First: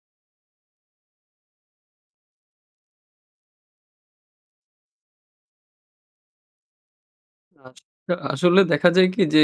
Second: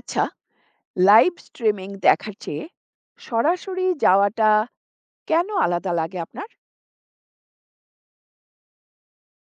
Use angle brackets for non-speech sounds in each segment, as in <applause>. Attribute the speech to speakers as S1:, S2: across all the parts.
S1: আচ্ছা, live streaming দেখার চেয়ে সরাসরি যাওয়াটা কেন আলাদা লাগে আপনার?
S2: আস আসলে দেখা যায় কি যে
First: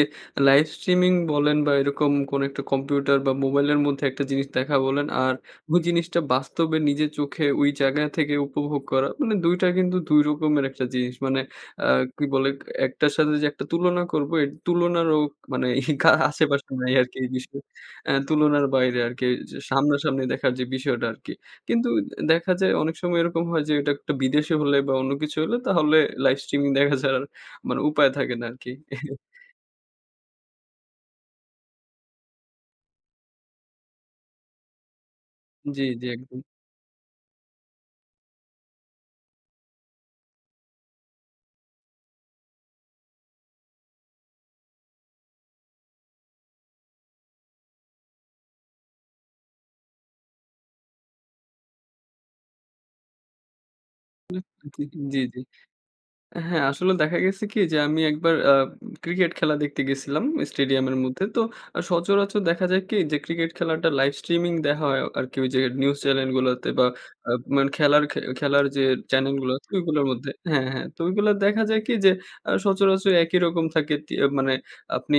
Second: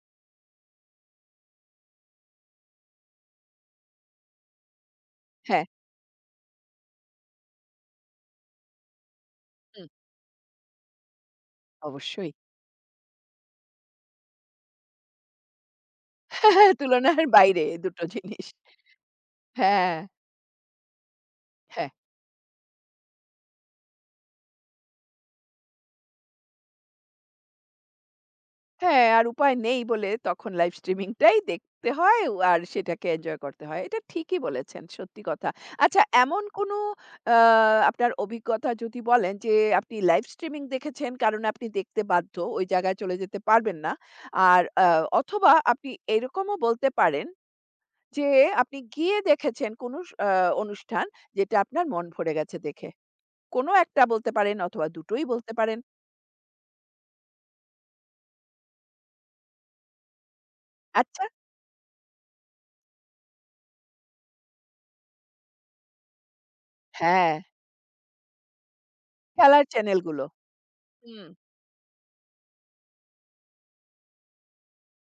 S2: লাইভ স্ট্রিমিং বলেন বা এরকম কোন একটা কম্পিউটার বা মোবাইলের মধ্যে একটা জিনিস দেখা বলেন আর
S1: হ্যাঁ,
S2: ওই জিনিসটা বাস্তবে নিজের চোখে ওই জায়গা থেকে উপভোগ করা মানে ২ টা
S1: হুম,
S2: কিন্তু ২ রকমের একটা জিনিস। মানে আ কি
S1: অবশ্যই।
S2: বলে একটার সাথে যে একটা তুলনা করব এর তুলনারও মানে গা আশেপাশে
S1: <laughs>
S2: নাই আরকি
S1: তুলনার
S2: এই বিষয়ে।
S1: বাইরে দুটো জিনিস।
S2: তুলনার বাইরে আরকি যে
S1: হ্যাঁ,
S2: সামনাসামনি দেখার যে বিষয়টা আরকি। কিন্তু
S1: হ্যাঁ,
S2: দেখা যায় অনেক সময় এরকম হয় যে এটা একটা বিদেশে হলে বা অন্য কিছু হলে তাহলে লাইভ স্ট্রিমিং দেখা যায় আর মানে উপায় থাকে না আরকি।
S1: হ্যাঁ, আর উপায় নেই বলে তখন লাইভ স্ট্রিমিংটাই দেখতে হয় আর সেটাকে এনজয় করতে হয়। এটা ঠিকই বলেছেন, সত্যি কথা।
S2: জি,
S1: আচ্ছা,
S2: জি, একদম।
S1: এমন কোনো আ আপনার অভিজ্ঞতা যদি বলেন যে আপনি লাইভ স্ট্রিমিং দেখেছেন কারণ আপনি দেখতে বাধ্য, ওই জায়গায় চলে যেতে পারবেন না। আর অথবা আপনি এরকমও বলতে পারেন যে আপনি গিয়ে দেখেছেন কোনো স আ অনুষ্ঠান যেটা আপনার মন ভরে গেছে দেখে। কোনো একটা বলতে পারেন অথবা
S2: জি,
S1: দুটোই
S2: জি।
S1: বলতে পারেন।
S2: হ্যাঁ, আসলে দেখা গেছে কি যে আমি একবার ক্রিকেট খেলা দেখতে গেছিলাম স্টেডিয়ামের মধ্যে।
S1: আচ্ছা,
S2: তো সচরাচর দেখা যায় কি যে ক্রিকেট খেলাটা লাইভ স্ট্রিমিং দেখা হয় আরকি ওই যে নিউজ চ্যানেলগুলোতে বা আ
S1: হ্যাঁ,
S2: মানে খেলার যে চ্যানেলগুলো
S1: খেলার
S2: আছে ওইগুলোর
S1: চ্যানেলগুলো।
S2: মধ্যে, হ্যাঁ, হ্যাঁ। তো
S1: হুম।
S2: ওইগুলো দেখা যায় কি যে সচরাচর একই রকম থাকে মানে আপনি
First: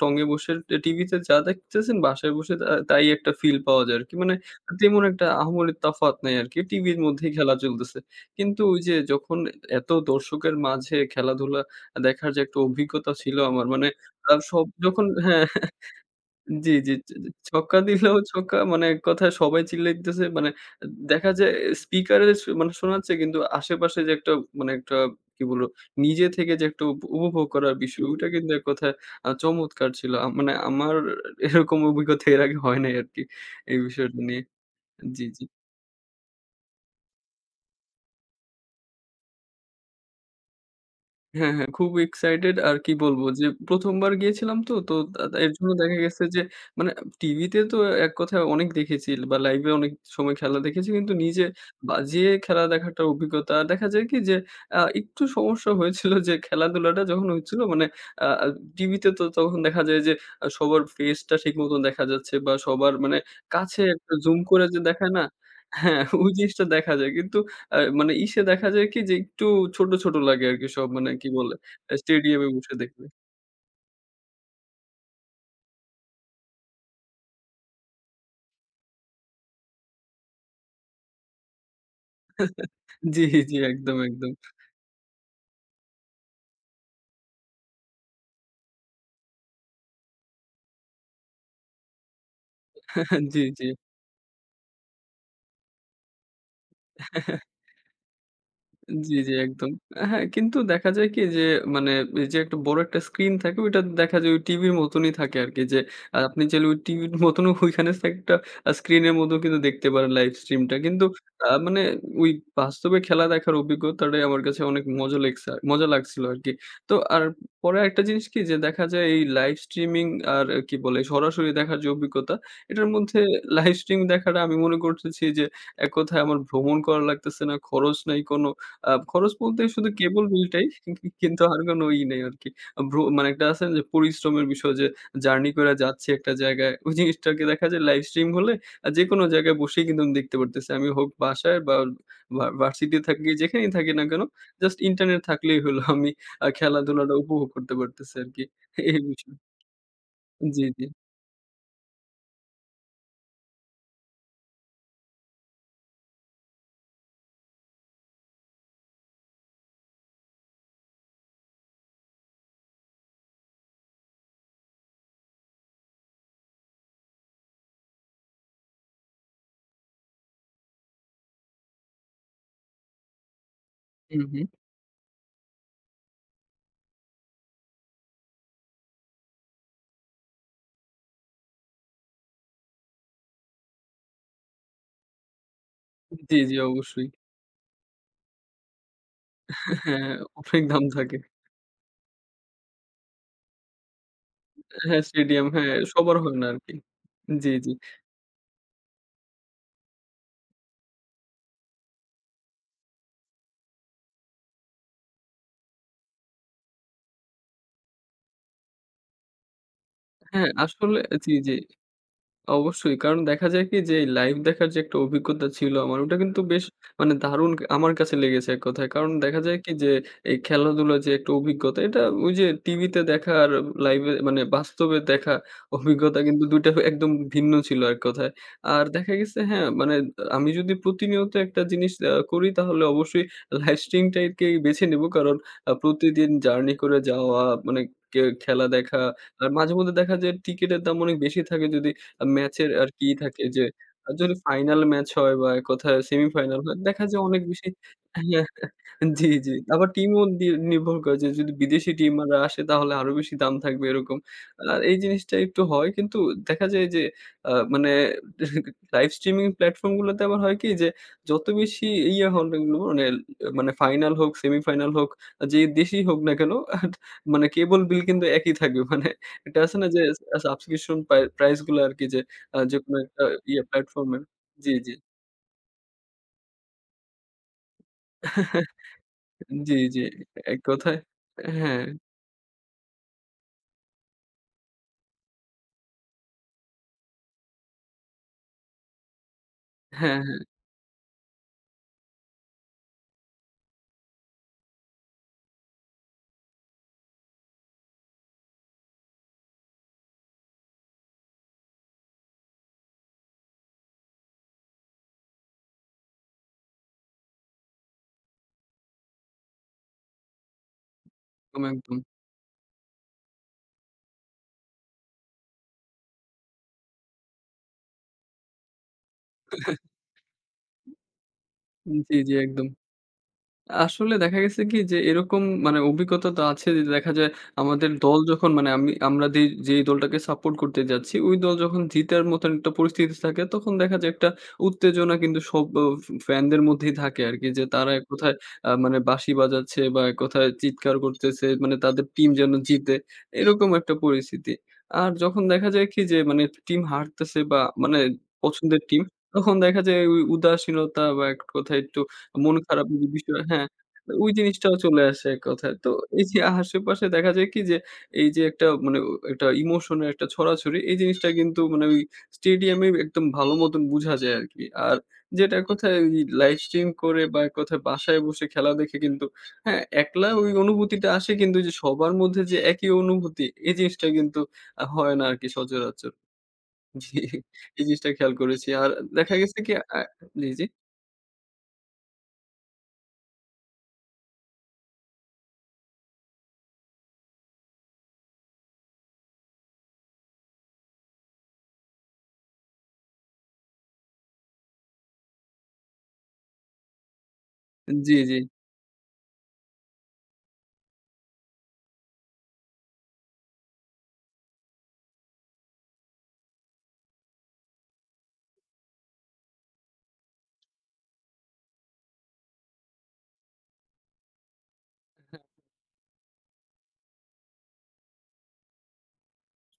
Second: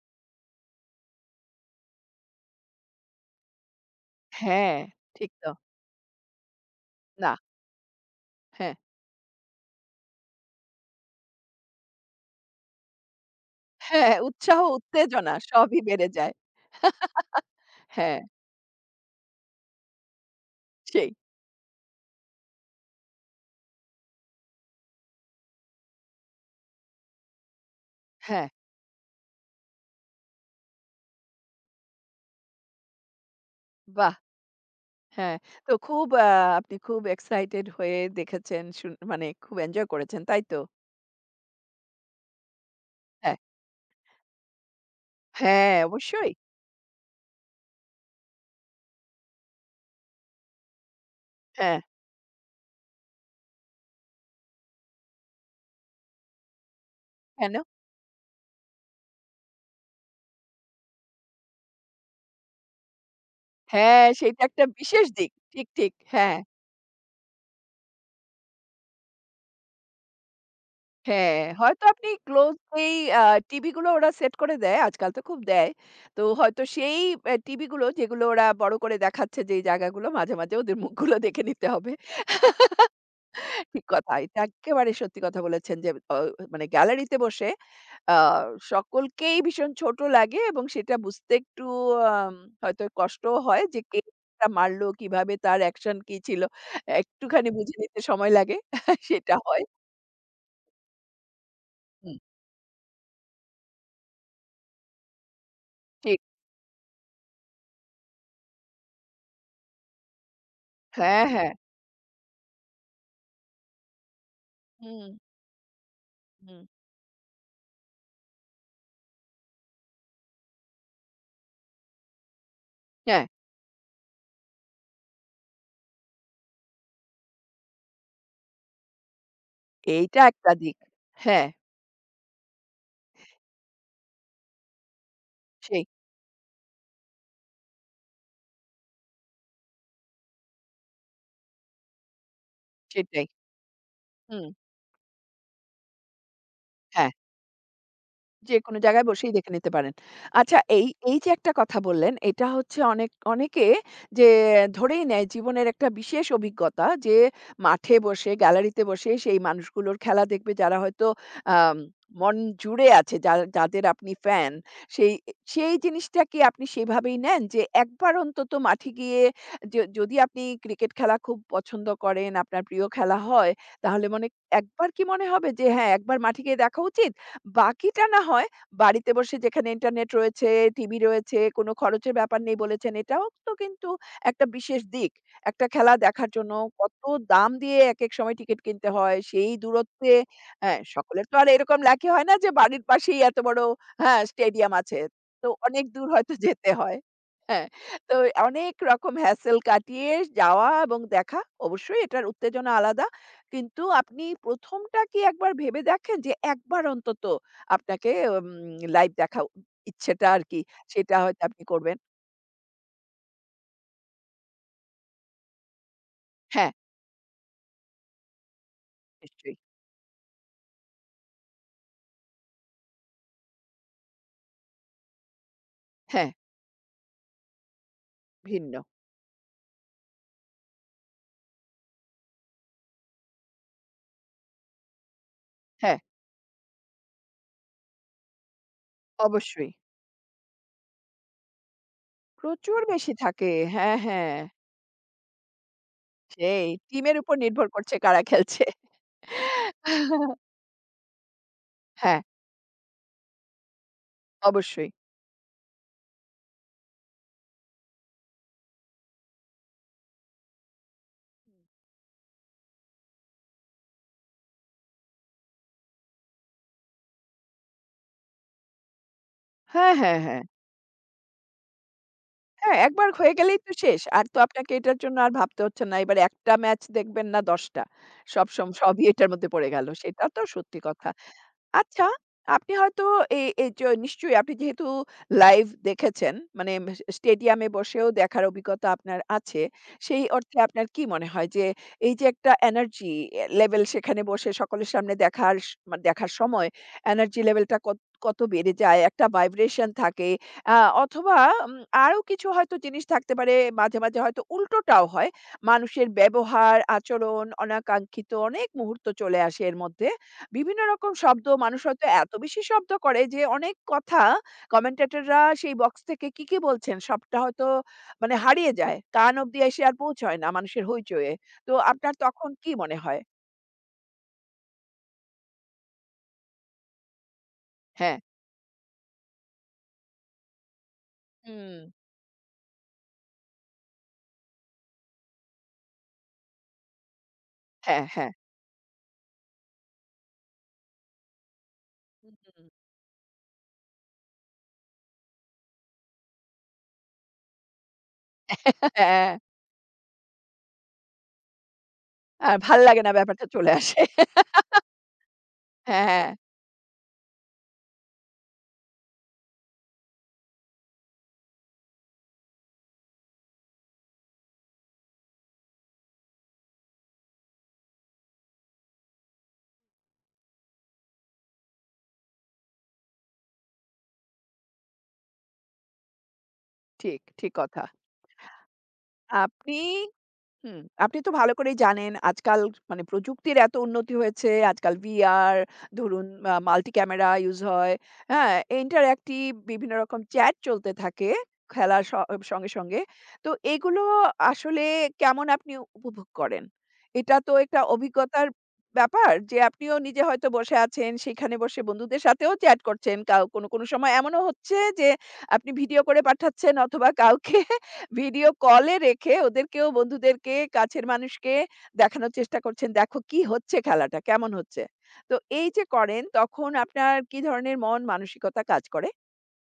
S2: টঙ্গে বসে টিভিতে যা দেখতেছেন বাসায় বসে তাই একটা ফিল পাওয়া যায় আরকি। মানে
S1: হ্যাঁ,
S2: তেমন একটা
S1: ঠিক তো।
S2: আহামরি তফাৎ নাই আরকি। টিভির
S1: না।
S2: মধ্যেই খেলা চলতেছে। কিন্তু
S1: হ্যাঁ,
S2: ওই যে যখন এত দর্শকের মাঝে খেলাধুলা দেখার যে একটা অভিজ্ঞতা ছিল আমার। মানে
S1: হ্যাঁ, উৎসাহ
S2: সব যখন,
S1: উত্তেজনা
S2: হ্যাঁ,
S1: সবই বেড়ে যায়।
S2: জি, জি। জি, জি। ছক্কা দিলেও
S1: হ্যাঁ,
S2: ছক্কা মানে এক কথায় সবাই চিল্লাইতেছে। মানে
S1: সেই।
S2: দেখা যায় স্পিকারে মানে শোনাচ্ছে কিন্তু আশেপাশে যে একটা মানে একটা কি বলবো? নিজে থেকে যে একটা উপভোগ করার বিষয় ওইটা
S1: হ্যাঁ,
S2: কিন্তু এক কথায় চমৎকার ছিল। মানে আমার এরকম অভিজ্ঞতা এর আগে হয় নাই আরকি এই
S1: বাহ!
S2: বিষয়টা নিয়ে। জি,
S1: হ্যাঁ,
S2: জি।
S1: তো খুব আপনি খুব এক্সাইটেড হয়ে দেখেছেন শুন মানে খুব এনজয় করেছেন, তাই তো?
S2: হ্যাঁ, হ্যাঁ, খুব এক্সাইটেড আর কি বলবো
S1: হ্যাঁ,
S2: যে ১ম বার গিয়েছিলাম তো, তো তা তা এর জন্য
S1: হ্যাঁ,
S2: দেখা গেছে
S1: অবশ্যই।
S2: যে মানে টিভিতে তো এক কথায় অনেক দেখেছি বা লাইভে অনেক সময় খেলা দেখেছি। কিন্তু নিজে
S1: হ্যাঁ,
S2: বাজিয়ে খেলা দেখাটা অভিজ্ঞতা দেখা যায় কি যে একটু সমস্যা হয়েছিল যে খেলাধুলাটা যখন
S1: কেন?
S2: হচ্ছিল মানে আ আ টিভিতে তো তখন দেখা যায় যে সবার ফেসটা ঠিক মতন দেখা যাচ্ছে বা সবার মানে কাছে
S1: হ্যাঁ,
S2: একটা জুম
S1: সেইটা
S2: করে
S1: একটা
S2: যে
S1: বিশেষ
S2: দেখায় না?
S1: দিক। ঠিক, ঠিক।
S2: হ্যাঁ, ওই
S1: হ্যাঁ।
S2: জিনিসটা দেখা যায়। কিন্তু আর মানে ইসে দেখা যায় কি যে একটু ছোট, ছোট লাগে আরকি সব মানে কি
S1: হ্যাঁ,
S2: বলে?
S1: হয়তো আপনি
S2: স্টেডিয়ামে
S1: ক্লোজ
S2: বসে
S1: যেই
S2: দেখলে।
S1: টিভিগুলো ওরা সেট করে দেয়, আজকাল তো খুব দেয়। তো হয়তো সেই টিভিগুলো যেগুলো ওরা বড় করে দেখাচ্ছে যেই জায়গাগুলো মাঝে, মাঝে ওদের মুখগুলো দেখে নিতে হবে।
S2: জি, জি,
S1: ঠিক
S2: একদম,
S1: কথা।
S2: একদম।
S1: এটা এক্কেবারে সত্যি কথা বলেছেন যে মানে গ্যালারিতে বসে আ সকলকেই ভীষণ ছোট লাগে এবং সেটা বুঝতে একটু আম হয়তো কষ্টও
S2: জি,
S1: হয়
S2: জি।
S1: যে কে টা মারলো, কিভাবে তার অ্যাকশন কি ছিল? একটুখানি বুঝে নিতে সময় লাগে। <laughs>
S2: জি, জি,
S1: সেটা হয়।
S2: একদম। হ্যাঁ, কিন্তু দেখা যায় কি যে মানে
S1: হুম।
S2: এই যে একটা বড় একটা স্ক্রিন থাকে ওইটা দেখা যায় ওই টিভির মতনই থাকে আরকি যে
S1: ঠিক।
S2: আপনি চাইলে ওই টিভির মতনও ওইখানে <laughs> থাকে একটা স্ক্রিনের মতো কিন্তু দেখতে পারেন লাইভ স্ট্রিমটা। কিন্তু
S1: হ্যাঁ, হ্যাঁ।
S2: মানে ওই বাস্তবে খেলা দেখার অভিজ্ঞতাটাই আমার কাছে অনেক
S1: হুম।
S2: মজা লাগছিল আরকি।
S1: হুম,
S2: তো আর পরে আরেকটা জিনিস কি যে দেখা যায় এই লাইভ স্ট্রিমিং আর কি বলে সরাসরি দেখার যে অভিজ্ঞতা এটার মধ্যে
S1: হ্যাঁ,
S2: লাইভ স্ট্রিম দেখাটা আমি মনে করতেছি যে এক কথায় আমার ভ্রমণ করা লাগতেছে না, খরচ নাই কোনো। খরচ বলতে শুধু
S1: এইটা
S2: কেবল
S1: একটা
S2: বিলটাই।
S1: দিক।
S2: কিন্তু
S1: হ্যাঁ,
S2: আর কোনো ই নেই আরকি। ভ্রু মানে একটা আছে না যে পরিশ্রমের বিষয় যে জার্নি করে
S1: সেই
S2: যাচ্ছি একটা জায়গায়। ওই জিনিসটাকে দেখা যায় লাইভ স্ট্রিম হলে যেকোনো জায়গায় বসেই কিন্তু আমি দেখতে পারতেছি। আমি হোক বাসায় বা ভার্সিটি
S1: সেটাই।
S2: থাকি যেখানেই থাকি না কেন
S1: হুম,
S2: জাস্ট ইন্টারনেট থাকলেই হলো আমি
S1: হ্যাঁ।
S2: খেলাধুলাটা উপভোগ করতে পারতেছি আরকি।
S1: যেকোনো
S2: এই
S1: জায়গায় বসেই
S2: বিষয়।
S1: দেখে নিতে পারেন। আচ্ছা,
S2: জি, জি।
S1: এই, এই যে একটা কথা বললেন, এটা হচ্ছে অনেক অনেকে যে ধরেই নেয় জীবনের একটা বিশেষ অভিজ্ঞতা যে মাঠে বসে, গ্যালারিতে বসে সেই মানুষগুলোর খেলা দেখবে যারা হয়তো আম মন জুড়ে আছে যা যাদের আপনি ফ্যান। সেই সেই জিনিসটা কি আপনি সেভাবেই নেন যে একবার অন্তত মাঠে গিয়ে য যদি আপনি ক্রিকেট খেলা খুব পছন্দ করেন, আপনার প্রিয় খেলা হয়, তাহলে
S2: হুম,
S1: মনে
S2: হুম।
S1: একবার কি মনে হবে যে হ্যাঁ, একবার মাঠে গিয়ে দেখা উচিত? বাকিটা না হয় বাড়িতে বসে যেখানে ইন্টারনেট রয়েছে, টিভি রয়েছে, কোনো খরচের ব্যাপার নেই বলেছেন। এটাও তো কিন্তু একটা বিশেষ দিক। একটা খেলা দেখার
S2: জি,
S1: জন্য
S2: জি,
S1: কত
S2: অবশ্যই।
S1: দাম দিয়ে একেক সময় টিকিট কিনতে হয়। সেই
S2: হ্যাঁ,
S1: দূরত্বে
S2: অনেক
S1: হ্যাঁ,
S2: দাম থাকে।
S1: সকলের তো আর এরকম লাকি হয় না যে বাড়ির পাশেই এত বড় হ্যাঁ, স্টেডিয়াম আছে।
S2: হ্যাঁ, স্টেডিয়াম,
S1: তো
S2: হ্যাঁ,
S1: অনেক দূর
S2: সবার
S1: হয়তো
S2: হয় না
S1: <laughs> যেতে
S2: আরকি।
S1: হয়।
S2: জি,
S1: হ্যাঁ,
S2: জি।
S1: তো অনেক রকম হ্যাসেল কাটিয়ে যাওয়া এবং দেখা অবশ্যই এটার উত্তেজনা আলাদা। কিন্তু আপনি ১ম টা কি একবার ভেবে দেখেন যে একবার অন্তত আপনাকে উম লাইভ দেখা ইচ্ছেটা
S2: হ্যাঁ,
S1: আরকি,
S2: আসলে
S1: সেটা
S2: জি,
S1: হয়তো
S2: জি।
S1: আপনি করবেন।
S2: অবশ্যই। কারণ দেখা যায় কি যে এই লাইভ দেখার যে একটা অভিজ্ঞতা ছিল আমার ওটা কিন্তু বেশ
S1: হ্যাঁ,
S2: মানে দারুণ ক- আমার কাছে লেগেছে এক কথায়। কারণ দেখা
S1: নিশ্চয়ই।
S2: যায় কি যে এই খেলাধুলার যে একটা অভিজ্ঞতা এটা ওই যে টিভিতে দেখা আর লাইভে মানে বাস্তবে দেখা অভিজ্ঞতা
S1: হ্যাঁ,
S2: কিন্তু ২ টা একদম ভিন্ন ছিল এক কথায়।
S1: ভিন্ন।
S2: আর দেখা গেছে, হ্যাঁ, মানে আমি যদি প্রতিনিয়ত একটা জিনিস করি তাহলে অবশ্যই লাইভ স্ট্রিম টাকেই বেছে নেব। কারণ
S1: হ্যাঁ,
S2: প্রতিদিন জার্নি করে যাওয়া মানে কে খেলা দেখা আর
S1: অবশ্যই।
S2: মাঝে মধ্যে দেখা যায় টিকেটের দাম অনেক বেশি থাকে যদি ম্যাচের
S1: প্রচুর
S2: আরকি
S1: বেশি
S2: ই থাকে
S1: থাকে।
S2: যে
S1: হ্যাঁ,
S2: যদি
S1: হ্যাঁ।
S2: ফাইনাল ম্যাচ হয় বা এককথায় সেমিফাইনাল
S1: সেই
S2: হয় দেখা
S1: টিমের
S2: যায়
S1: উপর
S2: অনেক
S1: নির্ভর
S2: বেশি,
S1: করছে কারা
S2: হ্যাঁ,
S1: খেলছে।
S2: জি, জি। আবার টিমও নির্ভর করে যে যদি বিদেশি
S1: হ্যাঁ,
S2: টিমরা আসে তাহলে আরো বেশি দাম থাকবে এরকম। আর
S1: অবশ্যই।
S2: এই জিনিসটা একটু হয় কিন্তু দেখা যায় যে মানে লাইভ স্ট্রিমিং প্ল্যাটফর্ম গুলোতে আবার হয় কি যে যত বেশি ইয়ে হল এগুলো মানে মানে ফাইনাল হোক, সেমিফাইনাল হোক, যে দেশই হোক না কেন মানে কেবল বিল কিন্তু একই থাকবে। মানে এটা আছে না
S1: হ্যাঁ,
S2: যে
S1: হ্যাঁ, হ্যাঁ।
S2: সাবস্ক্রিপশন প্রাইস গুলো আরকি যে
S1: হ্যাঁ,
S2: যেকোনো
S1: একবার
S2: একটা
S1: হয়ে গেলেই
S2: ইয়ে
S1: তো শেষ।
S2: প্লাটফর্ম এর
S1: আর তো
S2: জি,
S1: আপনাকে
S2: জি।
S1: এটার জন্য আর ভাবতে হচ্ছে না। এবার একটা ম্যাচ দেখবেন না ১০ টা। সব
S2: <laughs>
S1: সম সবই এটার মধ্যে পড়ে
S2: জি,
S1: গেল।
S2: জি।
S1: সেটা তো
S2: এক
S1: সত্যি
S2: কথায়,
S1: কথা।
S2: হ্যাঁ,
S1: আচ্ছা, আপনি হয়তো এই এই চ নিশ্চয়ই আপনি যেহেতু লাইভ দেখেছেন, মানে স স্টেডিয়ামে বসেও দেখার অভিজ্ঞতা আপনার আছে।
S2: হ্যাঁ,
S1: সেই
S2: হ্যাঁ,
S1: অর্থে আপনার কি মনে হয় যে, এই যে একটা এনার্জি এ লেভেল সেখানে বসে সকলের সামনে দেখার স মানে দেখার সময় এনার্জি লেভেলটা কত কত বেড়ে যায়? একটা ভাইব্রেশন থাকে। আ অথবা উম আরো কিছু হয়তো জিনিস থাকতে পারে, মাঝে, মাঝে হয়তো উল্টোটাও হয়। মানুষের ব্যবহার, আচরণ, অনাকাঙ্ক্ষিত অনেক মুহূর্ত চলে আসে এর মধ্যে। বিভিন্ন রকম শব্দ
S2: একদম,
S1: মানুষ
S2: একদম।
S1: হয়তো এত বেশি শব্দ করে যে অনেক কথা কমেন্টেটররা সেই বক্স থেকে কি, কি বলছেন সবটা হয়তো মানে হারিয়ে যায়। কান অব্দি এসে আর পৌঁছয় না মানুষের হইচইয়ে। তো আপনার
S2: জি, জি,
S1: তখন
S2: একদম।
S1: কি মনে হয়?
S2: আসলে দেখা গেছে কি যে এরকম মানে অভিজ্ঞতা তো আছে যে দেখা যায় আমাদের
S1: হ্যাঁ।
S2: দল যখন মানে আমরা যেই দলটাকে সাপোর্ট করতে যাচ্ছি ওই দল
S1: হুম।
S2: যখন জিতার মতন একটা পরিস্থিতি থাকে তখন দেখা যায় একটা উত্তেজনা কিন্তু সব ফ্যানদের মধ্যেই থাকে আরকি যে তারা এক
S1: হ্যাঁ, হ্যাঁ।
S2: কথায় মানে বাঁশি বাজাচ্ছে বা এক কথায় চিৎকার করতেছে মানে তাদের টিম
S1: হুম,
S2: যেন
S1: হুম।
S2: জিতে এরকম একটা পরিস্থিতি। আর যখন দেখা যায় কি যে মানে টিম হারতেছে বা মানে পছন্দের টিম
S1: হ্যাঁ,
S2: তখন দেখা যায় ওই উদাসীনতা বা এক কথায় একটু মন
S1: আর ভাল
S2: খারাপের
S1: লাগে
S2: যে
S1: না
S2: বিষয়,
S1: ব্যাপারটা
S2: হ্যাঁ,
S1: চলে আসে।
S2: ওই জিনিসটাও চলে আসে এক কথায়। তো
S1: হ্যাঁ,
S2: এই
S1: হ্যাঁ,
S2: যে আশেপাশে দেখা যায় কি যে এই যে একটা মানে ও একটা ইমোশনের একটা ছড়াছড়ি এই জিনিসটা কিন্তু মানে ওই স্টেডিয়ামে একদম ভালো মতন বুঝা যায় আরকি। আর যেটা এক কথায় ওই লাইভ স্ট্রিম করে বা এক কথায় বাসায় বসে খেলা দেখে কিন্তু, হ্যাঁ, একলা ওই অনুভূতিটা আসে কিন্তু যে সবার মধ্যে যে একই অনুভূতি এই জিনিসটা কিন্তু হয় না আরকি সচরাচর। জি,
S1: ঠিক, ঠিক
S2: এই
S1: কথা।
S2: জিনিসটা খেয়াল করেছি। আর দেখা গেছে কি
S1: আপনি
S2: জি, জি।
S1: হুম, আপনি তো ভালো করেই জানেন আজকাল মানে প্রযুক্তির এত উন্নতি হয়েছে। আজকাল VR ধরুন মাল্টি ক্যামেরা ইউস হয়। হ্যাঁ? ইন্টারঅ্যাক্টিভ বিভিন্ন রকম চ্যাট চলতে থাকে খেলার স সঙ্গে, সঙ্গে। তো এগুলো আসলে কেমন আপনি উপভোগ করেন? এটা তো একটা
S2: জি, জি।
S1: অভিজ্ঞতার ব্যাপার যে আপনিও নিজে হয়তো বসে আছেন, সেখানে বসে বন্ধুদের সাথেও চ্যাট করছেন। কাউ কোনো, কোনো সময় এমনও হচ্ছে যে আপনি ভিডিও করে পাঠাচ্ছেন অথবা কাউকে ভিডিও কলে রেখে ওদেরকেও বন্ধুদেরকে, কাছের মানুষকে দেখানোর চেষ্টা করছেন, দেখো কি হচ্ছে খেলাটা, কেমন হচ্ছে। তো এই যে করেন তখন আপনার কি ধরনের মন মানসিকতা কাজ করে?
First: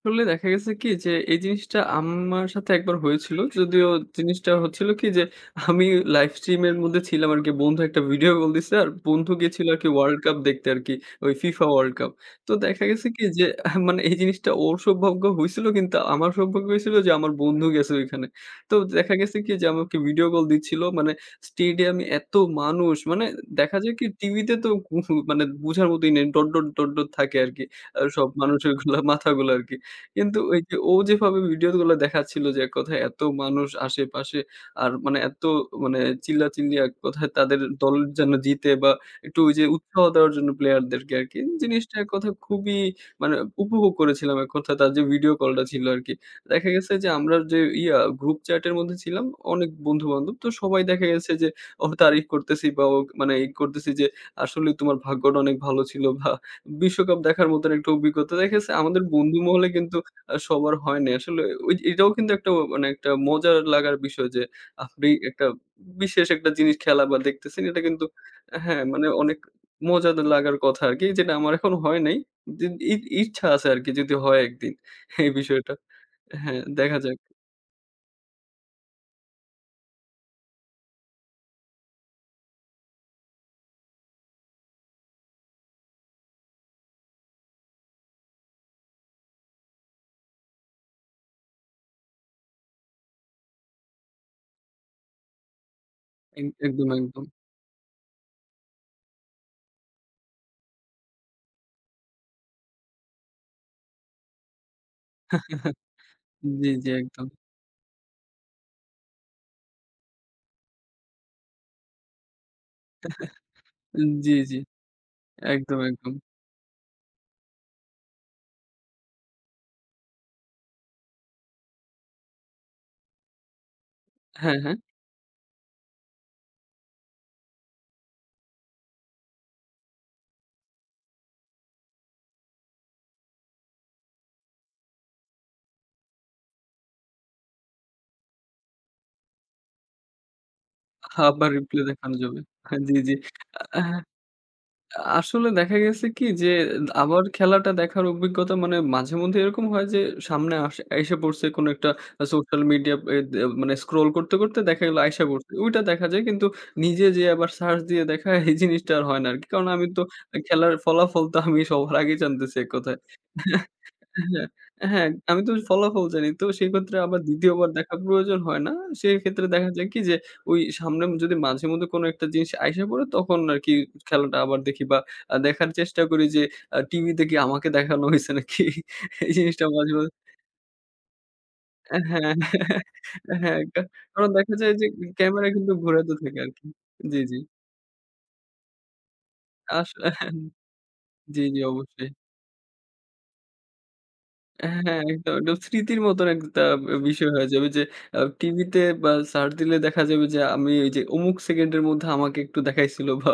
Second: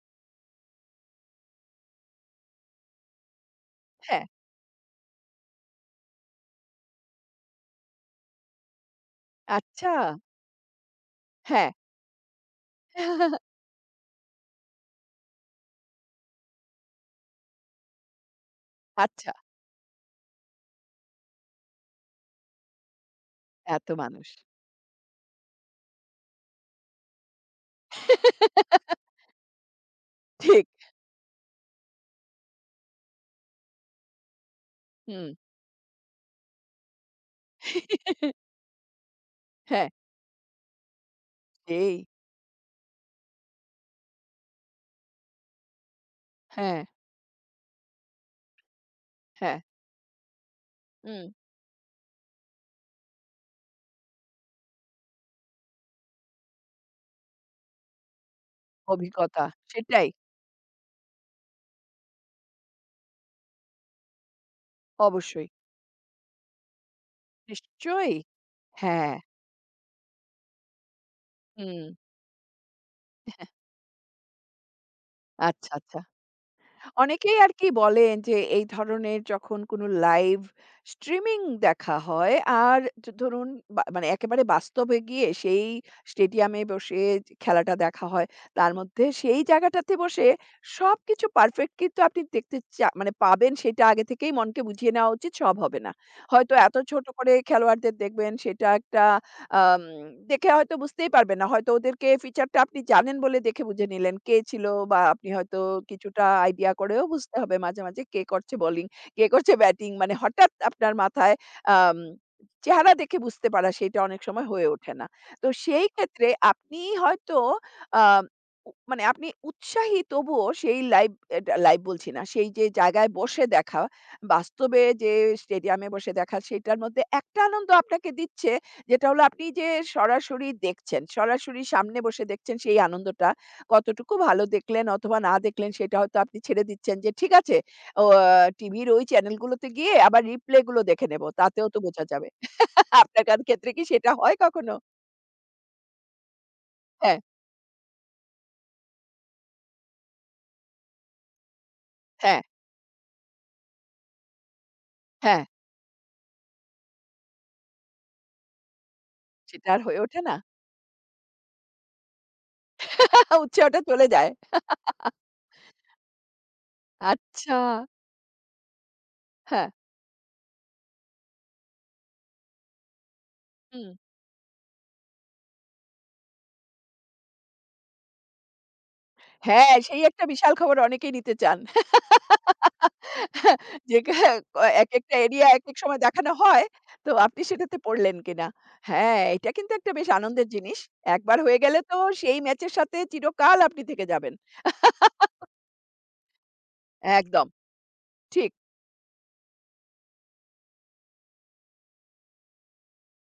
S2: আসলে দেখা গেছে কি যে, এই জিনিসটা আমার সাথে একবার হয়েছিল। যদিও
S1: হ্যাঁ,
S2: জিনিসটা হচ্ছিল কি যে, আমি লাইভ স্ট্রিম এর মধ্যে ছিলাম আরকি। বন্ধু একটা ভিডিও কল দিছে। আর বন্ধু গেছিল আরকি
S1: আচ্ছা,
S2: ওয়ার্ল্ড কাপ দেখতে আরকি। ওই FIFA
S1: হ্যাঁ,
S2: ওয়ার্ল্ড কাপ। তো দেখা গেছে কি যে,
S1: <laughs>
S2: মানে এই জিনিসটা ওর সৌভাগ্য হইছিল কিন্তু আমার সৌভাগ্য হইছিল যে, আমার বন্ধু গেছে ওইখানে। তো দেখা
S1: আচ্ছা,
S2: গেছে কি যে, আমাকে ভিডিও কল দিচ্ছিল। মানে স্টেডিয়ামে এত মানুষ মানে দেখা
S1: এত
S2: যায় কি
S1: মানুষ।
S2: টিভিতে তো মানে বুঝার মতই নেই। ডট, ডট, ডট, ডট থাকে আরকি। সব মানুষের গুলা মাথাগুলো আরকি। কিন্তু ওই
S1: ঠিক,
S2: যে ও যেভাবে ভিডিওগুলো দেখাচ্ছিল যে এক কথায় এত মানুষ আশেপাশে আর মানে
S1: হুম।
S2: এত মানে চিল্লাচিল্লি এক কথায় তাদের দল যেন জিতে বা একটু ওই যে
S1: হ্যাঁ,
S2: উৎসাহ দেওয়ার জন্য প্লেয়ারদেরকে আরকি।
S1: সেই,
S2: জিনিসটা এক কথায় খুবই মানে উপভোগ করেছিলাম এক কথায় তার যে ভিডিও কলটা ছিল আরকি। দেখা
S1: হ্যাঁ,
S2: গেছে যে আমরা যে ইয়া গ্রুপ চ্যাটের মধ্যে ছিলাম
S1: হ্যাঁ,
S2: অনেক বন্ধু-বান্ধব। তো সবাই দেখা
S1: হুম,
S2: গেছে যে ওর তারিফ করতেছি বা ও মানে ই করতেছি যে আসলেই তোমার ভাগ্যটা অনেক ভালো ছিল বা বিশ্বকাপ দেখার মতন একটা অভিজ্ঞতা। দেখা গেছে আমাদের বন্ধু
S1: অভিজ্ঞতা
S2: মহলে কিন্তু
S1: সেটাই,
S2: সবার হয় নাই। আসলে ওই যে- এটাও কিন্তু একটা মানে একটা মজার লাগার বিষয় যে আপনি একটা
S1: অবশ্যই,
S2: বিশেষ একটা জিনিস খেলা বা দেখতেছেন এটা কিন্তু,
S1: নিশ্চয়ই।
S2: হ্যাঁ, মানে
S1: হ্যাঁ,
S2: অনেক মজাদার লাগার কথা আরকি। যেটা আমার এখনো
S1: হুম,
S2: হয় নাই। যে ই ইচ্ছা আছে আরকি যদি হয় একদিন এই
S1: আচ্ছা,
S2: বিষয়টা।
S1: আচ্ছা।
S2: হ্যাঁ, দেখা যাক।
S1: অনেকেই আরকি বলেন যে এই ধরনের যখন কোনো লাইভ স্ট্রিমিং দেখা হয় আর য ধরুন বা মানে একেবারে বাস্তবে গিয়ে সেই স্টেডিয়ামে বসে যে খেলাটা দেখা হয়। তার মধ্যে সেই জায়গাটাতে বসে সবকিছু পারফেক্ট কিন্তু আপনি দেখতে চা মানে পাবেন সেটা আগে থেকেই মনকে বুঝিয়ে নেওয়া উচিত সব হবে না।
S2: এক
S1: হয়তো এত
S2: একদম,
S1: ছোট
S2: একদম।
S1: করে খেলোয়াড়দের দেখবেন সেটা একটা আম দেখে হয়তো বুঝতেই পারবেন না। হয়তো ওদেরকে ফিচারটা আপনি জানেন বলে দেখে বুঝে নিলেন কে ছিল বা আপনি হয়তো
S2: <laughs>
S1: কিছুটা
S2: জি,
S1: আইডিয়া
S2: জি,
S1: করেও
S2: একদম।
S1: বুঝতে হবে মাঝে, মাঝে কে করছে বোলিং, কে করছে ব্যাটিং। মানে হঠাৎ আপনার মাথায় আম চেহারা দেখে বুঝতে পারা সেটা অনেক
S2: জি,
S1: সময়
S2: জি।
S1: হয়ে ওঠে না। তো
S2: একদম,
S1: সেই
S2: একদম।
S1: ক্ষেত্রে আপনি হয়তো আম উ মানে আপনি উৎসাহী তবুও সেই লাইভ এটা লাইভ বলছি না। সেই যে জায়গায় বসে দেখা,
S2: হ্যাঁ, হ্যাঁ।
S1: বাস্তবে যে স্টেডিয়ামে বসে দেখা সেটার মধ্যে একটা আনন্দ আপনাকে দিচ্ছে যেটা হলো আপনি যে সরাসরি দেখছেন, সরাসরি সামনে বসে দেখছেন সেই আনন্দটা কতটুকু ভালো দেখলেন অথবা না দেখলেন সেটা হয়তো আপনি ছেড়ে দিচ্ছেন যে ঠিক আছে ও আ টিভির ওই চ্যানেলগুলোতে গিয়ে আবার রিপ্লে গুলো দেখে নেব।
S2: আবার
S1: তাতেও তো
S2: রিপ্লে
S1: বোঝা
S2: দেখানো
S1: যাবে।
S2: যাবে। হ্যাঁ,
S1: <laughs>
S2: জি, জি।
S1: আপনার কার ক্ষেত্রে
S2: আ
S1: কি সেটা হয় কখনো?
S2: আসলে দেখা গেছে কি যে
S1: হ্যাঁ,
S2: আমার খেলাটা দেখার অভিজ্ঞতা মানে মাঝে মধ্যে এরকম হয় যে সামনে আসে আইসা পড়ছে কোনো একটা
S1: হ্যাঁ,
S2: সোশ্যাল মিডিয়া মানে স্ক্রোল করতে করতে দেখা গেলো আইসা
S1: হ্যাঁ।
S2: পড়ছে। ওইটা দেখা যায় কিন্তু নিজে যেয়ে আবার সার্চ দিয়ে দেখা এই জিনিসটা আর হয় না আরকি। কারণ
S1: সেটা আর
S2: আমি
S1: হয়ে
S2: তো
S1: ওঠে না?
S2: খেলার ফলাফল তো আমি সবার আগে জানতেছি এক কথায়।
S1: <laughs> উৎসাহটা চলে যায়।
S2: হ্যাঁ, হ্যাঁ, আমি তো ফলাফল জানি। তো সেক্ষেত্রে আবার ২য়
S1: আচ্ছা।
S2: বার দেখার প্রয়োজন হয় না। সেক্ষেত্রে
S1: হ্যাঁ।
S2: দেখা যায় কি যে, ওই সামনে যদি মাঝেমধ্যে কোনো একটা জিনিস আইসা পড়ে তখন আরকি
S1: হুম।
S2: খেলাটা আবার দেখি বা দেখার চেষ্টা করি যে, টিভিতে কি আমাকে দেখানো হইছে নাকি? এই জিনিসটা
S1: হ্যাঁ,
S2: মাঝে,
S1: সেই
S2: মাঝে,
S1: একটা বিশাল খবর অনেকেই নিতে চান।
S2: হ্যাঁ, হ্যাঁ, হ্যাঁ, হ্যাঁ।
S1: যেটা
S2: কারণ দেখা যায় যে,
S1: একেকটা এরিয়া
S2: ক্যামেরা কিন্তু
S1: একেক সময়
S2: ঘোরাতে
S1: দেখানো
S2: থাকে
S1: হয়।
S2: আরকি।
S1: তো
S2: জি, জি।
S1: আপনি সেটাতে পড়লেন কিনা? হ্যাঁ, এটা কিন্তু
S2: আস
S1: একটা বেশ আনন্দের জিনিস। একবার
S2: জি,
S1: হয়ে
S2: জি,
S1: গেলে তো
S2: অবশ্যই।
S1: সেই ম্যাচের সাথে চিরকাল আপনি থেকে যাবেন।
S2: হ্যাঁ, একদম, একদম, স্মৃতির মতন একটা বিষয় হয়ে
S1: একদম,
S2: যাবে যে
S1: ঠিক।
S2: টিভিতে বা সার্চ দিলে দেখা যাবে যে আমি ওই যে অমুক সেকেন্ডের মধ্যে আমাকে একটু দেখাইছিল বা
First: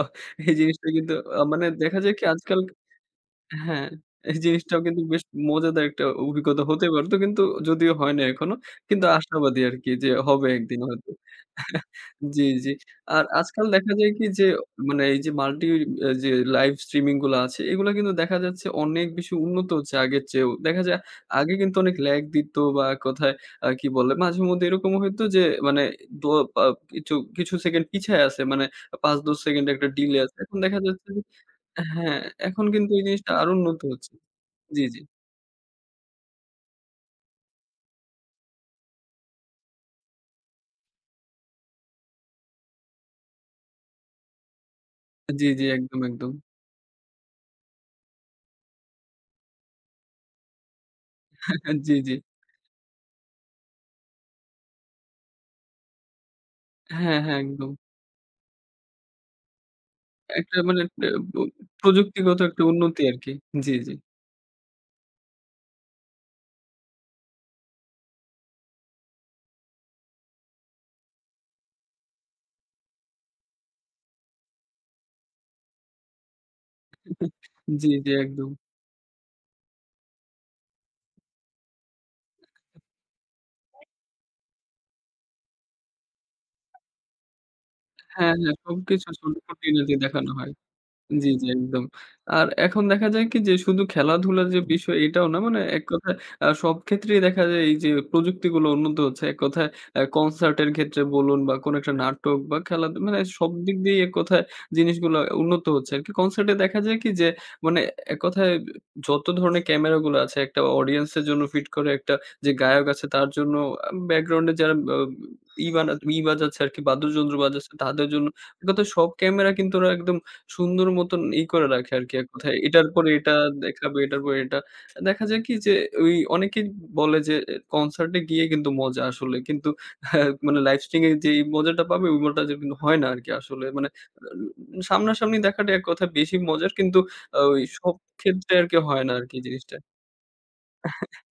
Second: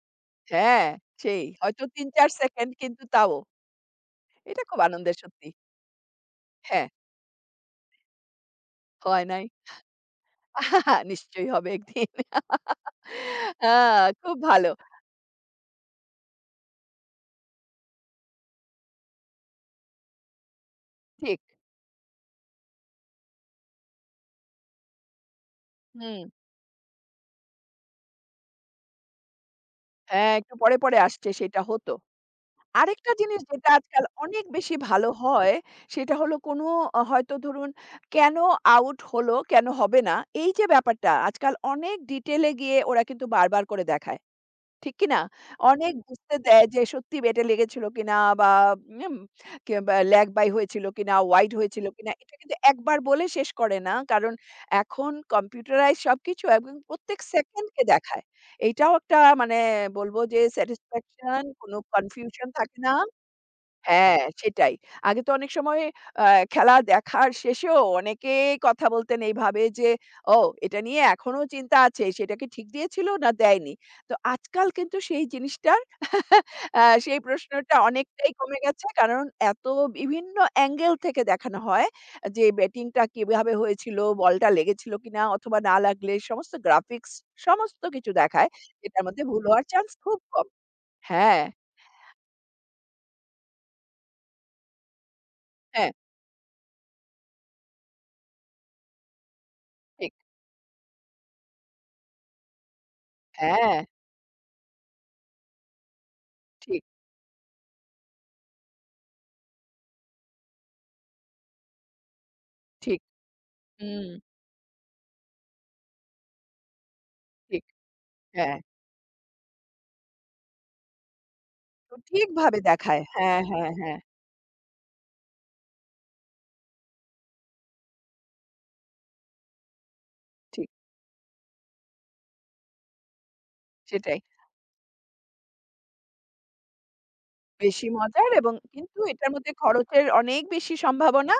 S2: এই জিনিসটা
S1: হ্যাঁ,
S2: কিন্তু
S1: সেই।
S2: মানে
S1: হয়তো
S2: দেখা যায় কি
S1: ৩-৪
S2: আজকাল,
S1: সেকেন্ড কিন্তু তাও।
S2: হ্যাঁ, এই
S1: এটা খুব
S2: জিনিসটাও কিন্তু
S1: আনন্দের
S2: বেশ
S1: সত্যি।
S2: মজাদার একটা অভিজ্ঞতা হতে
S1: হ্যাঁ,
S2: পারত। কিন্তু যদিও হয় নাই এখনো। কিন্তু
S1: হয় নাই।
S2: আশাবাদী আরকি যে হবে
S1: <laughs>
S2: একদিন
S1: আহা,
S2: হয়তো।
S1: নিশ্চয়ই হবে একদিন।
S2: জি, জি। আর আজকাল
S1: আ
S2: দেখা যায় কি
S1: খুব
S2: যে
S1: ভালো।
S2: মানে এই যে মাল্টি যে লাইভ স্ট্রিমিং গুলা আছে এগুলা কিন্তু দেখা যাচ্ছে অনেক বেশি উন্নত হচ্ছে আগের চেয়েও। দেখা যায়
S1: ঠিক।
S2: আগে কিন্তু অনেক ল্যাগ দিত বা কোথায় কি বলে মাঝেমধ্যে এরকমও হইতো যে মানে দ
S1: হুম।
S2: আ কিছু, কিছু সেকেন্ড পিছায় আছে। মানে ৫-১০ সেকেন্ড একটা ডিলে
S1: হ্যাঁ,
S2: আছে।
S1: একটু
S2: এখন
S1: পরে,
S2: দেখা
S1: পরে
S2: যাচ্ছে যে,
S1: আসছে সেটা হতো।
S2: হ্যাঁ, এখন কিন্তু এই
S1: আরেকটা
S2: জিনিসটা
S1: জিনিস
S2: আরো
S1: যেটা
S2: উন্নত
S1: আজকাল
S2: হচ্ছে।
S1: অনেক বেশি
S2: জি, জি।
S1: ভালো হয়, সেটা হলো কোনো হয়তো ধরুন কেন আউট হলো, কেন হবে না? এই যে ব্যাপারটা আজকাল অনেক ডিটেইলে গিয়ে ওরা কিন্তু বারবার করে দেখায়। ঠিক কি না?
S2: জি, জি,
S1: অনেক
S2: একদম, একদম।
S1: বুঝতে দেয় যে সত্যি বেটে লেগেছিল কিনা বা উম কিংবা ল্যাগ বাই হয়েছিল কিনা, ওয়াইড
S2: <laughs>
S1: হয়েছিল
S2: জি,
S1: কিনা।
S2: জি।
S1: এটা কিন্তু একবার বলে শেষ করে না। কারণ এখন কম্পিউটারাইজ সবকিছু এবং
S2: হ্যাঁ,
S1: প্রত্যেক
S2: হ্যাঁ, একদম।
S1: সেকেন্ডকে দেখায়। এইটাও একটা মানে বলব যে
S2: একটা মানে এ ব
S1: স্যাটিসফ্যাকশন, কোনো
S2: প্রযুক্তিগত
S1: কনফিউশন
S2: একটা
S1: থাকে না।
S2: উন্নতি আরকি। জি, জি।
S1: হ্যাঁ, সেটাই। আগে তো অনেক সময় আ খেলা দেখার শেষেও অনেকেই কথা বলতেন এইভাবে যে, "ও এটা নিয়ে এখনো চিন্তা আছে। সেটা কি ঠিক দিয়েছিল না দেয়নি?" তো আজকাল কিন্তু সেই জিনিসটার <laughs> সেই প্রশ্নটা
S2: জি, জি,
S1: অনেকটাই
S2: একদম।
S1: কমে গেছে। কারণ এত বিভিন্ন অ্যাঙ্গেল থেকে দেখানো হয় যে, ব্যাটিংটা কিভাবে হয়েছিল, বলটা লেগেছিল কিনা অথবা না লাগলে সমস্ত গ্রাফিক্স সমস্ত কিছু
S2: হ্যাঁ,
S1: দেখায়।
S2: হ্যাঁ,
S1: যেটার
S2: সবকিছু
S1: মধ্যে
S2: ছোট
S1: ভুল হওয়ার চান্স
S2: খুঁটিনাটি
S1: খুব
S2: দেখানো
S1: কম।
S2: হয়। জি,
S1: হ্যাঁ,
S2: জি, একদম। আর এখন দেখা যায় কি যে শুধু খেলাধুলার যে বিষয় এটাও না মানে এক
S1: হ্যাঁ,
S2: কথায় সব ক্ষেত্রেই দেখা যায় এই যে প্রযুক্তিগুলো উন্নত হচ্ছে। এক কথায় অ্যা
S1: ঠিক।
S2: কনসার্টের ক্ষেত্রে বলুন বা কোনো একটা নাটক বা খেলা মানে সব
S1: হ্যাঁ,
S2: দিক দিয়েই এক কথায় জিনিসগুলো উন্নত হচ্ছে আরকি। কনসার্টে দেখা
S1: ঠিক,
S2: যায় কি যে মানে এক কথায় যত ধরনের ক্যামেরাগুলো আছে একটা অডিয়েন্স এর জন্য ফিট করে একটা যে গায়ক
S1: ঠিক।
S2: আছে তার জন্য
S1: হুম,
S2: ব্যাকগ্রাউন্ডে যারা আ ই বানা ই বাজাচ্ছে আরকি বাদ্যযন্ত্র
S1: ঠিক।
S2: বাজাচ্ছে তাদের জন্য।
S1: হ্যাঁ।
S2: এক কথায় সব ক্যামেরা কিন্তু ওরা একদম সুন্দর মতন ই করে রাখে
S1: তো
S2: আরকি এক কথায়।
S1: ঠিকভাবে
S2: এটার
S1: দেখায়।
S2: পরে এটা
S1: হ্যাঁ, হ্যাঁ,
S2: দেখাবে,
S1: হ্যাঁ।
S2: এটার পরে এটা। দেখা যায় কি যে ওই অনেকেই বলে যে এ কনসার্টে গিয়ে কিন্তু মজা আসলে। কিন্তু <laughs> হ্যাঁ, মানে
S1: ঠিক।
S2: লাইভ স্ট্রিমিং এ যেই মজাটা পাবে ওই মজাটা কিন্তু হয় না আরকি আসলে। মানে
S1: সেটাই।
S2: সামনাসামনি দেখাটা এক কথায় বেশি মজার কিন্তু ওই
S1: বেশি
S2: সব
S1: মজার
S2: ক্ষেত্রে
S1: এবং
S2: আরকি
S1: কিন্তু
S2: হয় না
S1: এটার
S2: আরকি
S1: মধ্যে
S2: জিনিসটা।
S1: খরচের অনেক বেশি সম্ভাবনা।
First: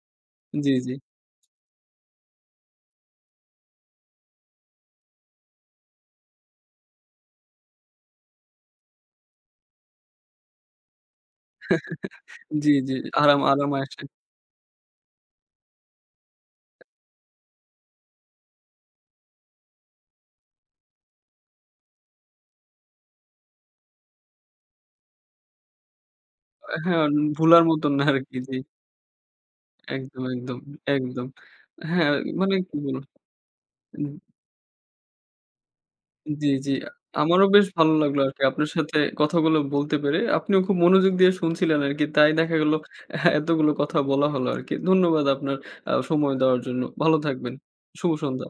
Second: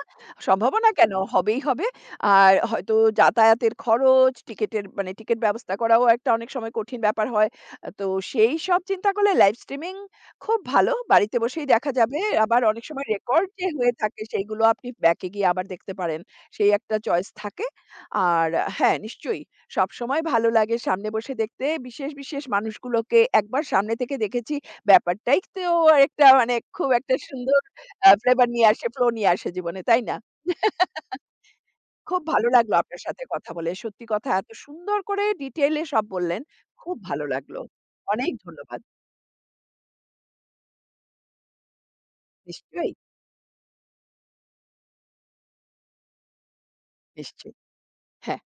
S2: জি,
S1: সম্ভাবনা
S2: জি।
S1: কেন? হবেই হবে। আর হয়তো যাতায়াতের খরচ, টিকেটের মানে টিকেট ব্যবস্থা করাও একটা অনেক সময় কঠিন ব্যাপার হয়। তো সেই সব চিন্তা করলে লাইভ স্ট্রিমিং খুব ভালো। বাড়িতে বসেই দেখা যাবে। আবার
S2: জি,
S1: অনেক
S2: জি।
S1: সময়
S2: আরাম
S1: রেকর্ড যে
S2: আরাম
S1: হয়ে
S2: আসে।
S1: থাকে সেইগুলো আপনি ব্যাকে গিয়ে আবার দেখতে পারেন। সেই একটা চয়েস থাকে। আর হ্যাঁ, নিশ্চয়ই সবসময় ভালো লাগে সামনে বসে দেখতে। বিশেষ, বিশেষ মানুষগুলোকে একবার সামনে থেকে দেখেছি ব্যাপারটাই তো একটা মানে খুব
S2: হ্যাঁ,
S1: একটা সুন্দর
S2: ভুলার মতন না আরকি।
S1: ফ্লেভার
S2: জি।
S1: নিয়ে আসে, ফ্লো নিয়ে আসে জীবনে, তাই না?
S2: একদম, একদম, একদম। হ্যাঁ,
S1: খুব ভালো
S2: মানে
S1: লাগলো
S2: কি
S1: আপনার
S2: বলবো
S1: সাথে কথা বলে। সত্যি কথা এত সুন্দর করে ডিটেইলে সব বললেন।
S2: জি, জি।
S1: খুব ভালো
S2: আমারও
S1: লাগলো।
S2: বেশ ভালো লাগলো
S1: অনেক
S2: আরকি আপনার
S1: ধন্যবাদ।
S2: সাথে কথাগুলো বলতে পেরে। আপনিও খুব মনোযোগ দিয়ে শুনছিলেন আরকি। তাই দেখা গেল
S1: নিশ্চয়ই,
S2: <laughs> এতগুলো কথা বলা হলো আরকি। ধন্যবাদ আপনার সময় দেওয়ার জন্য। ভালো থাকবেন।
S1: নিশ্চয়ই।
S2: শুভ
S1: হ্যাঁ।
S2: সন্ধ্যা।